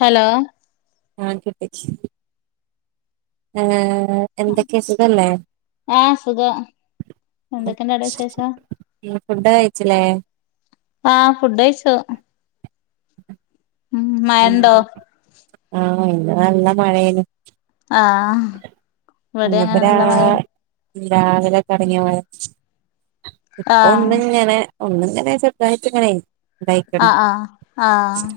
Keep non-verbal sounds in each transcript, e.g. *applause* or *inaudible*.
Hello ആഹ കേട്ടച്ച ഏർ എന്തൊക്കെ ഇതല്ലേ ആഹ് സുഖം എന്തൊക്കെയുണ്ടവിടെ വിശേഷം ഫുഡ് കഴിച്ചില്ലേ ആഹ് ഫുഡ കഴച്ചോ *inaudible* ഉ മന്തോ ആ ഇന്ന നല്ല മഴേന ആഹ ഇവിടെ അങ്ങനെ രാ നല്ല മഴ രാവിലെ കടങ്ങിയ പോ ഇപ്പൊ ആഹ് ഒന്നിങ്ങനെ ഒന്ന ഇങ്ങനെ ചൊയിട്ട ഇങ്ങനെ ഇണ്ടായിക്ക്ണ് ആഹ ആഹ ആഹ്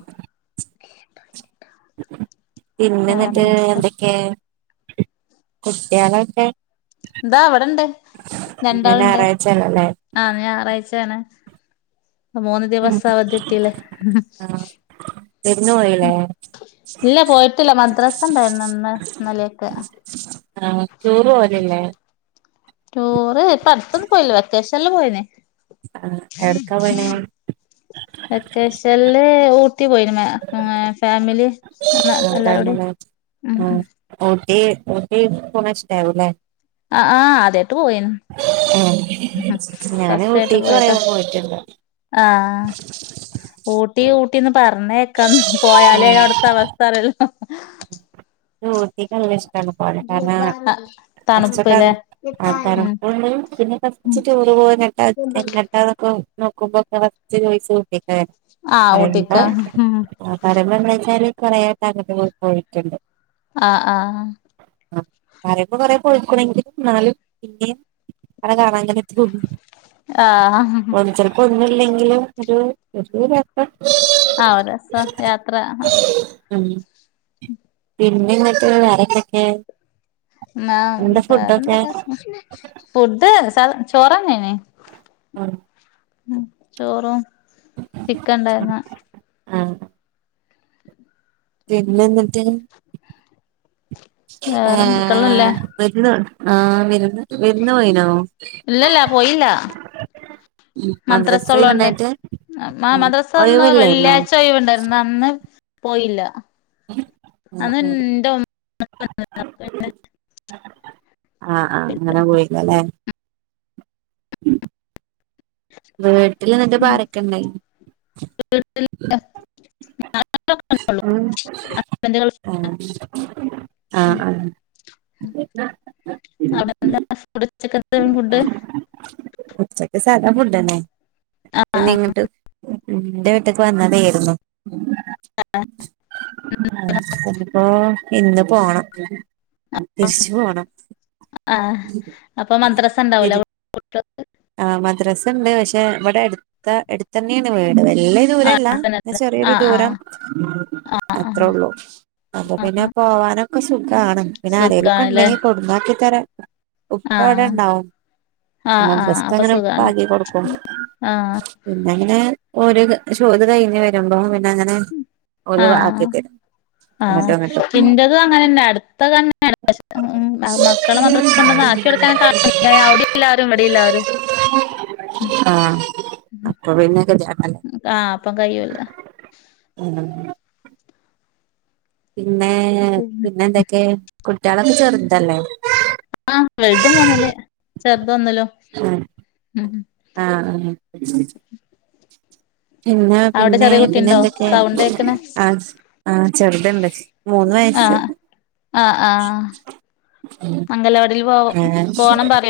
പിന്നെന്നിട്ട് വേറെന്തൊക്കെ എന്തൊക്കെ കുട്ടയാനക്ക എന്താ അവിടെണ്ട് ഇന്ന് രണ്ടാള ഇണ്ട് ഞായറാഴ്ചല്ലല്ലേ ആഹ ഞ ഞായറാഴ്ചയാണ് മൂന്ന് ദിവസവതിട്ടല്ലേ തരുന്നു പോയില്ലേ പോയിട്ടില്ല മദ്രാസ ഉണ്ടായിരുന്നു ഇന്ന് ഇന്നലെയൊക്കെ ആടുറു പോലല്ലേ ചോറെ അത്തൊന്നും പോയില്ലോ വ്യത്യാശല്ലാം പോയനേ ആ എടുക്കാപോയീനെ? വെക്കേഷനില് ഊട്ടി പോയിനിം മേ ഫാമിലി. എല്ലാരൂടി ഉം ആ ഉം ഊട്ടി ഊട്ടി പോവ്ണെ ഇഷ്ടവുംലെ. ആ ആ് അദ്യട്ട് പോയി ഹ് ഏഹ് മം ഞാന് ഫസ്റ്റയിട്ട് ഊട്ടിക്ക് കൊറേ പോയതാ പോയിട്ടുണ്ട് ആ ഊട്ടി ഊട്ടിന്ന് പറഞ്ഞ *unintelligible* പോയാലേ ഉം അവുട്ത്തെ അവസ്ഥറിയൊ ഊട്ടിക്കല്ലേ ഇഷ്ടാണ് പോരാ കാരനാ തണുപ്പ് ലെ ആ തണു പ്പ് പിന്നെ ഫസ്റ്റ് പോയത് എങ്ങട്ടാ നോക്കുമ്പോ കറ പിന്നെ ആഹ് പറയുമ്പോ ഊട്ടിക്കാ ഞമ്മൾ വെച്ചാല് പ *unintelligible* പോയിറ്റ്ഇണ്ട് ആ ആഹ *inaudible* ആഹ് ചിലപ്പോ ഒന്നുല്ലെങ്കിലും ഒരു യാത്ര. ആ ഒരു രെസം യാത്ര ഹാ. മം പിന്നെന്തൊക്കെ വേറെന്തൊക്കെ? ഇന്നാ എന്താ ന്താ ഫുഡൊക്കെ വേറെന്തൊക്കെ ഫുഡ് സാധ ചോറെന്നെ അയ്നിം. ആ മം ചോറും ചിക്കൻ ഉണ്ടയ്ന്നി ആ പിന്നെ ഇന്നട്ട് ആ വേറെ മക്കളില്ലേ വിരുന്ന്ആ വിരുന്ന് വിര്ന്ന്? പോയിനോ ഇല്ലല്ല പോയില്ല മം മദ്രസ മദ്രാസ് ഉള്ളോണ്ട് ഒഴിവ്ഇണ്ടായ്റ്റ് ആ മദ്രാസ ഒന്ന് വെള്ളിയാഴ്ച ഒഴവുണ്ടായിരുന്നു അന്ന് പോയില്ല അന്ന് ഇന്റെ ഉം ആ ആ പോയില്ല അങ്ങനെ പോയീലലെ *inaudible* വീട്ടിൽ ന്നട്ട്പ്പോ ആരൊക്കെ ഇണ്ട്? ആ അവിടെ എന്താ ഫുഡ്‌ ഉച്ചക്കത്തെ ഫുഡ്‌? ഉച്ചക്ക് സാധാ ഫുഡെന്നെ അപ്പൊ ഇങ്ങട്ട് ഇന്റെ വീട്ടേക്ക് വന്നതെര്ന്നു. ആഹ ശ ഓ ഇന്ന് പോണം തിരിച്ചു പോണം. ആ അപ്പൊ മദ്റസ ഇണ്ടാവൂലെ തിരി കു ഇത എടുത്തന്നെണ് വീ വല്ല്യ ദൂരല്ല ഇന്ന ആ ചെറിയൊരു ആ ദൂരം ആ ആ അത്രേ ഉള്ളൂ അപ്പൊ പി പിന്നെ പോവാനൊക്കെ സുഖാണ് പിന്നെ അരയിലൊക്കെ സുഖാണല്ലേ ഇണ്ടെങ്കി കൊടന്നക്കി തര ആ ഉപ്പവിടെ ഇണ്ടാവും ആ ആ മദ്റസ്സ് അപ്പൊ ഇങ്ങനെ സുഖാണ് പാകി കൊടുക്കും ആ പിന്നെങ്ങനെ ഒര് വ്വ് ഷോത് കഴിഞ്ഞ് വരുമ്പോ പിന്നെ അങ്ങനെ ഓല് ആ ആക്കി തെരും. ആ ഇന്റേതും അങ്ങനെന്നെ അടുത്ത തന്നെ മക്കള് മദ്രസ കൊണ്ടന്ന ആ ക്കി കൊടുക്കാന *unintelligible* കാണ അവിടെല്ലാരും ഇവിടെല്ലാരും. മം ആഹ് അപ്പൊ പിന്നെ ഗതികേടല്ലേ മം ആ അപ്പം കയ്യൂല. *inaudible* പിന്നെ പിന്നെ പിന്നെന്തൊക്കെ കുട്ടിയാള്ളൊക്കെ ചെറുതല്ലേ? ആ വലുത് മൂന്നില്. ചെറുത് ഒന്നിലും മം. ഉം പിന്നെ അവിടെ പിന്നെ ചെറിയ കുട്ടിണ്ടോ പിന്നെന്തക്കെ? സൗണ്ട് കേക്ക്ണ് ആ ആ ചെറുതണ്ട് മൂന്ന് വയസ്. ആ ആ അംഗനവാടീല് ആ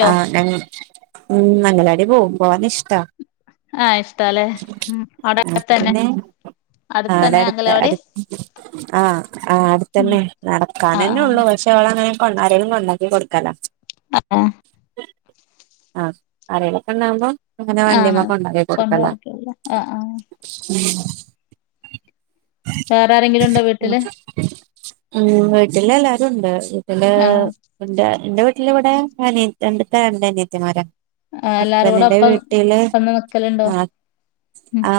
ആ ഞ അംഗനവാടീ പോകും. പോകാനിഷ്ടാ. ആഹ് ഇഷ്ടാല്ലേ ഉം അവിടെ അപ്പ അടുത്തന്നെ പിന്നെ ആടെ അടുത്തന്നെ അടുത്ത് അംഗലവാടി അടു ആ ആ അടുത്തന്നെ ആഹ് നടക്കാനന്നെ ആഹ് ഉള്ളൂ പക്ഷേ ഓളങ്ങനെ കൊണ്ടാരെലും കൊണ്ടാക്കിക്കൊടുക്കും. ആ ആ ആരേലൊക്കണ്ടാവുമ്പം അങ്ങനെ ആഹ് വണ്ടിമ്മക്കെ ഉണ്ടാക്കി കൊടുക്കലാ. കൊണ്ടടക്കല്ല ആഹ് ആഹ് ഉം വേറാരെങ്കിലും ഉണ്ടോ വീട്ടില്? ഉം വീട്ടിലെല്ലാരും ഉണ്ട് വീട്ടില് ആഹ് എന്റെ എന്റെ വീട് ട്ടിലിവിടെ അനിയത്തിയൊണ്ട് ക്ക്‌ രണ്ടനിയത്തിമാരാ ആഹ് എല്ലാരും കൂടെ ഹസ്ബന്റിന്റെ ഒപ്പം വീട്ടില് വന്ന് നിക്കലുണ്ടോ ആ ആ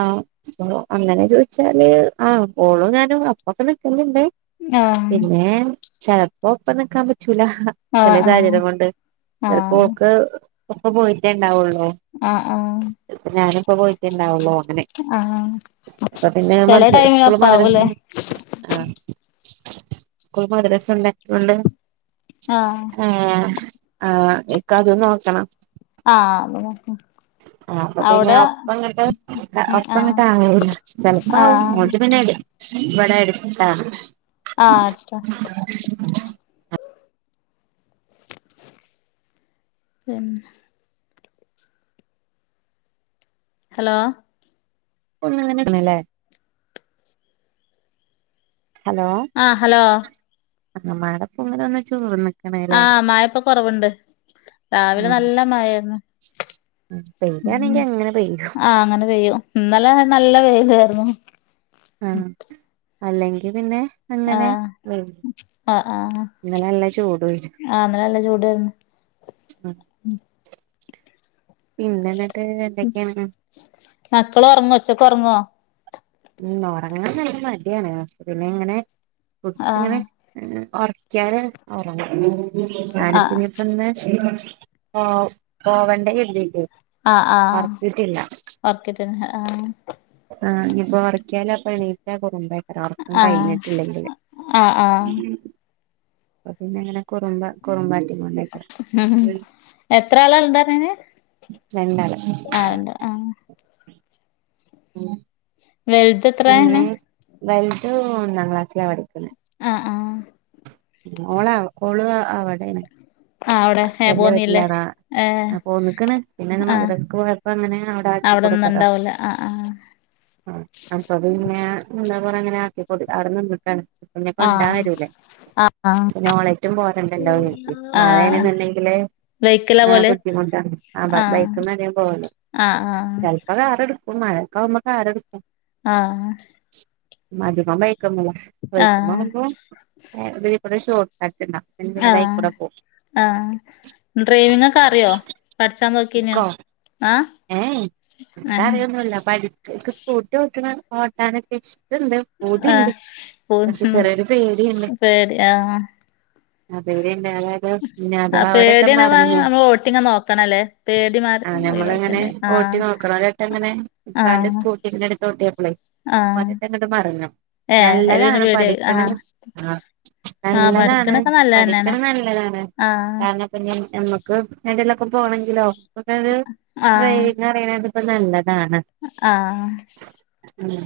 അപ്പ അങ്ങനെ ചോദിച്ചാല് ആ ഓളും ഞാനും അപ്പൊക്കെ നിക്കലണ്ട്. ആഹ് പിന്നെ ചിലപ്പോപ്പന്നൊക്കാൻ പ ചൂല ച ആഹ് സ ആഹ് സാഹചം കൊണ്ട് ആഹ് ചിലപ്പോക്ക് ഒക്കെ പോയിട്ടേ ഒണ്ടാവുള്ളൂ. ആഹ് ആഹ് ഒക്കെ പോയിട്ടുണ്ടാവുള്ളോ? അ ആഹ് അപ്പൊ പിന്നെ മ ചെല ടൈമില് സ്കൂള് മദരസ ഒപ്പാവൂലേ ആ സ്കൂൾ മദ്രസ ഉണ്ടാക്കട്ടുണ്ട്. ആഹ് എക്ക അത നോക്കണം. ആഹ് അതെ. ആ അപ്പൊ പിന്നെ ഒപ്പ ഇങ്ങട്ട് ഉം ആഹ് ഒപ്പങ്ങോട്ട ആല്ല ചിലപ്പ ആവും ആഹ് മോട്ട പിന്നെല്ല ഇവിടെ എടുക്ക ആഹ് അത. പിന്നെ ഹലോ? ല്ലേ ഹലോ ആഹ് ഹലോ? ആ മാടപ്പ ഇങ്ങനെന്ന ചോറ്ന്ന. ആഹ് മായപ്പോ കൊറവുണ്ട് രാവിലെ ഉം നല്ല മായായിന്ന്. ഉം ഉം പെയ്യാണെങ്കി അങ്ങനെ പെയ്യും ആഹ് അങ്ങനെ വെയ്യു ഇന്നലെ നല്ല വെയിലായിരുന്നു. ആ അല്ലെങ്കി പിന്നെ ആ അങ്ങനെ വെയില് ആ ആ ഇന്നലെ നല്ല ചൂടും ആ ഇന്നലെ നല്ല ചൂടായിന്ന് ആ പിന്ന എന്നിട്ട് എന്തൊക്കെയ മക്കള് ഒറങ്ങോ ഉച്ചക്ക് ഒറങ്ങേ ഉറങ്ങാൻ നല്ല മടിയാണ് പിന്നെ ഇങ്ങനെ കുറച്ച്ങ്ങനെ ആഹ് ഒറക്കാല് ഒറങ്ങ ആഹ് *unintelligible* ആ പോവണ്ട കരുതിട്ട് *unintelligible* ആ ആ ഓർക്ക *unintelligible* ആ ആ ഇപ്പൊ ഉറക്കിയാലും ഇപ്പോ എണീറ്റാ കുറമ്പായി ഒറക്കം ആഹ് കഴിഞ്ഞിട്ടില്ലെങ്കില് ആഹ് ആഹ് പിന്നെ എങ്ങനെ കറുമ്പ കുറുമ്പൻ മം എത്ര ആളാ ഉണ്ട് പറണേ രണ്ടാൾ മം വെലതത്രയാണ് വലുത് ഒന്നാം ക്ലാസ്സില പഠിക്ക്ണെ ആ ആ ഓളാ ഓള് അവടെണ് ആ അവിടെ എ പോന്നീല്ലേ ആ പോന്നിക്കണ് പിന്നെന്ന് മദ്രസക്ക് പോയപ്പോ അങ്ങനെയാണ് അവിടെ ആക്കി കൊടുത്തതാ അവിടെന്നുണ്ടാവൂല ആ ആ ആ അപ്പൊ അത്ങ്ങെ എന്താ പറ അങ്ങനെ ആക്കി കൊ അവിടെ നിന്നിട്ടാണ് ന്നെക്കെ *unintelligible* കൊണ്ടാൻ ആ വരൂലേ ആ പിന്നെ ഓളറ്റും പോരണ്ടല്ലോ കരുതി ആ ആ മാഴ ണ്ടെങ്കില് *unintelligible* വെയ്ക്കിലാ ആ പോവല് ബുദ്ധിമുട്ടാണ് ആ ബൈക്കധികം പോകല്ല ആ ആ ചെലപ്പോ കാറെ എടുക്കും. മഴക്കാവുമ്പോ കാറെടുക്കും. ആ മദ്യപാനം വഴക്കൊന്നും ഇല്ല ആ വഴക്കുമ്പുമ്പ *unintelligible* ഷോർട്ട് *unintelligible* കട്ട് *unintelligible* പിന്നെ ആ അത് ആയിക്കൂടെ പോകും. ആ ഡ്രൈവിംഗ് ഒക്കെ അറിയോ പഠിച്ചാ നോക്കീനോ ആഹ് എനക്ക് അറിയൊന്നുല്ല പഠി സ്കൂട്ടിഓ ട്ട്നേ ഓട്ടാനൊക്കെ ഇണ്ട് ആ പൂതിണ്ട് പോ പക്ഷെ ചെറിയൊരു പേടിയണ്ട്. പേടി ആ അതേരിന്ത *unintelligible* ആ അഥവാ അവരക്കെ പേടിയാണ് ഭാഗം മറഞ്ഞു നമ്മള് വോട്ടിങ് നോക്കണല്ലേ പേടി മാറി ആ ഞമ്മളങ്ങനെ ഒഴിവാക്കണ്ടേ ഓട്ടി ആഹ് നോക്കണം ഒരട്ടങ്ങനെ ഇപ്പാന്റെ ആഹ് സ്കൂട്ടിെ എടുത്ത ഓട്ടിപ്പള് ആഹ് ഓനേയ്ട്ടഗാ ട്ട് മറഞ്ഞു ഏഹ് അയില് പിന്നെ നല്ലതാണ് പേടിയായി ആഹ് പഠിക്കണന്ന് ആ ആഹ് നല്ലതാണ് പഠിക്കണൊക്കെ നല്ലതന്നെയാണ് പഠിക്കണം നല്ലതാണ് ആഹ് കാരണംപ്പ ഞ നമ്മുക്ക് എടെലൊക്കെ പോണമെങ്കിലോ ഒരു ഡ്രൈറണ *unintelligible* കണ്ടെ ആ ഉ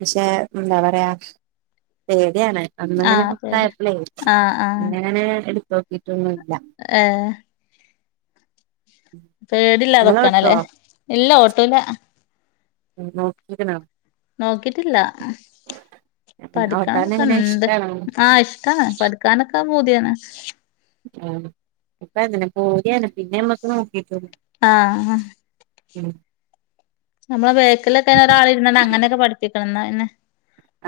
പക്ഷെ എന്താ പറയാ പെ പേടിയാണ് അന്നങ്ങനെ ആഹ് പേടി ഉണ്ടായപ്പള് പി ആഹ് ന്ന അങ്ങനെ എടുത്ത നോക്കിട്ടൊന്നു ഹേ പേടില്ല നിങ്ങള് ഓട്ടോ അതൊക്കെയണല്ലേ ഇല്ല ഓട്ടു ല നോക്കിക്ക്ണോ നോക്കിട്ടില്ല ഓട്ടാൻ പഠിക്കാനന്നൊക്കെ എങ്ങനെ ഇണ്ട് ഇഷ്ടാണോ ആ ഇഷ്ടാണ് പഠിക്കാനൊക്കെ പൂ തിയാണ് ആ അപ്പൊ അങ്ങെ പേടിയാണ് പിന്നെമ്മക്ക് നോക്കിട്ടു ആ ഉം നമ്മളെ ബേക്കിലൊക്കെ ഒരാള് ഇരുന്നാണ്ട് അങ്ങനെയൊക്കെ പഠിപ്പിക്കണം ഇന്നാ പിന്നെ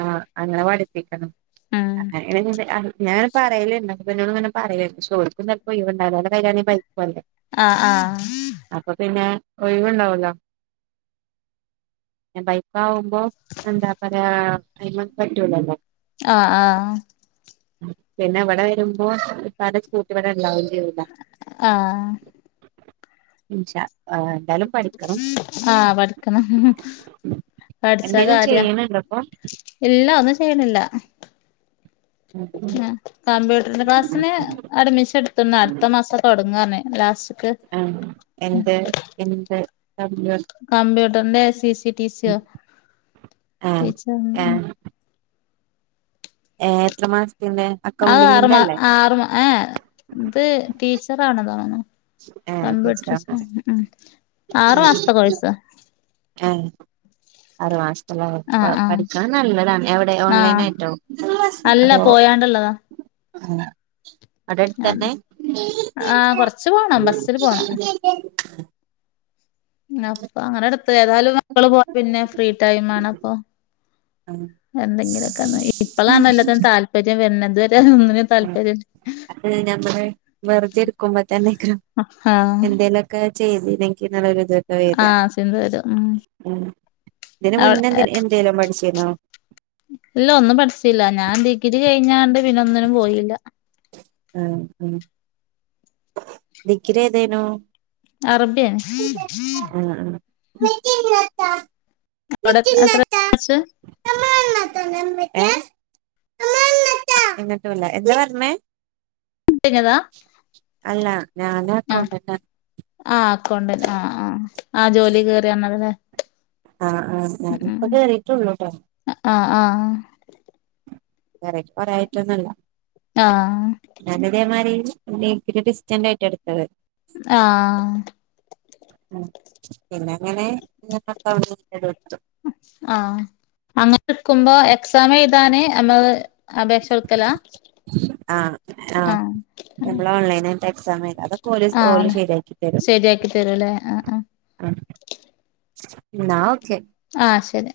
ആ അങ്ങനെ പഠിപ്പിക്കണം ഉം *unintelligible* അ ഞ പറയലണ്ട് ഹസ്ബന്റിനോട് അ ങ്ങനെ പറല പക്ഷെ ഓൽക്കൊന്നും ഒഴിവുണ്ടാവില്ല അ കൈണ പൈക്കല്ലേ *unintelligible* ആഹ് ആഹ് അപ്പൊ പിന്നെ ഒഴിവുണ്ടാവല്ലോ ബൈക്ക് ആവും അ എന്താ പറയാ അയ്മ പറ്റുലാല്ലോ ആ ആ പിന്നെ ഇവിടെ വരുമ്പോ ഇപ്പാന്റെ സ്കൂട്ടി ഇവിടെ ഉണ്ടാവ ആ *unintelligible* ആ ആ പഠിക്കണം പടിച്ച എന്തേലും കാര്യ ചെയ്യണുണ്ടോ ഇപ്പൊ ഇല്ല ഒന്നും ചെയ്യണില്ല ഉം *unintelligible* ആ കമ്പ്യൂട്ടറിന്റെ ക്ലാസ്സിന് അഡ്മിഷൻ എടുത്തണ്ട് അടുത്ത മാസം തുടങ്ങന്ന ലാസ്റ്റ് ത്ത് ആഹ് എന്ത് കമ്പ്യൂട്ടർ കമ്പ്യൂട്ടറിന്റെറെ സി സ ടി ആഹ് സോച്ച ഏ എത്ര മാസത്തിന്റെ അക്കൗണ്ടിങ്ങിന്റെല്ലേ ഏ ഇത് ടീച്ചറണ തോന്നുന്നു ഏഹ് ടീച്ചറാ കമ്പ്യൂട്ടർ ആറു മാസത്തെ കോഴസ് അറവാ ആഹ് പഠിക്കൻ നല്ലതാണ് എവിടെ ഓൺലൈൻ ആഹ് ആയിട്ടോ അതോ താ അവിടെ അടുത് തന്നെ ആഹ് കൊറച്ച് പോണം ബസ്സില് പോണം *unintelligible* അപ്പൊ അങ്ങനെ എടുത്ത ഏതായാലും മള് പോ പിന്നെ ഫ്രീ ടൈം ആണ് അപ്പൊ എന്തെങ്കിലുമൊക്കെ ഇപ്പളാണോ എല്ലാത്തിനും താല്പര്യം വര എതു വരെ ഒന്നിനും താല്പര്യം അ നഞമ്മള് വെറുതെ എടുക്കുമ്പോ തന്നെക്ക ആഹ് എന്തേലുമൊക്കെ ചെയ്തി എനിക്ക് നല്ലരു ഇതൊക്കെ വരി ആഹ് സിന്ധു വരും ഉം ഉ ഇതിന് അവിടെ മുന്നന് എന്തേലോ പഠിച്ചന്നോ ഇല്ല ഒന്നും പഠിച്ചില്ല ഞാൻ ഡിഗ്രി കഴിഞ്ഞാണ്ട് പിന്ന ഒന്നിനും പോയില്ല ആ ഉ ദക്കിര തേനോ അറബി മറ്റി ലാ *inaudible* അവിടെ അത്ര എന്നിട്ടല്ല എന്താ പറഞ്ഞേ ട്ട കതാ അല്ല ഞാൻ ആ അക്കൗണ്ടന്റ് ആ അക്കൗണ്ട് ആ ആ് ആ ജോലി കേയറിയാണതല്ലെ ആ ആ ഞൻ ഇപ്പൊ കേറിട്ടള്ളൂട്ടോ ആ വറ പറായിട്ടൊന്നല്ല ആഹ് ല്ലതേമാരി എ ഒരു ഡിസ്റ്റൻറ് ആയിട്ട് എടുത്തത് ആ ഉ പിന്നെ അങ്ങനെക്ക ആ അങ്ങന ക്കുമ്പോ എക്സാം എഴുതാനേ നമ്മള് അപേക്ഷ കൊടുക്കല ആ എള ഓൺലൈന എക്സാം ആ അതൊക്കെ ഓ ഓല ആഹ് ശരിയാക്കി തരും ശരിയാക്കി തരൂല്ലേ ആഹ് ആഹ് ആ ന ആ ശരി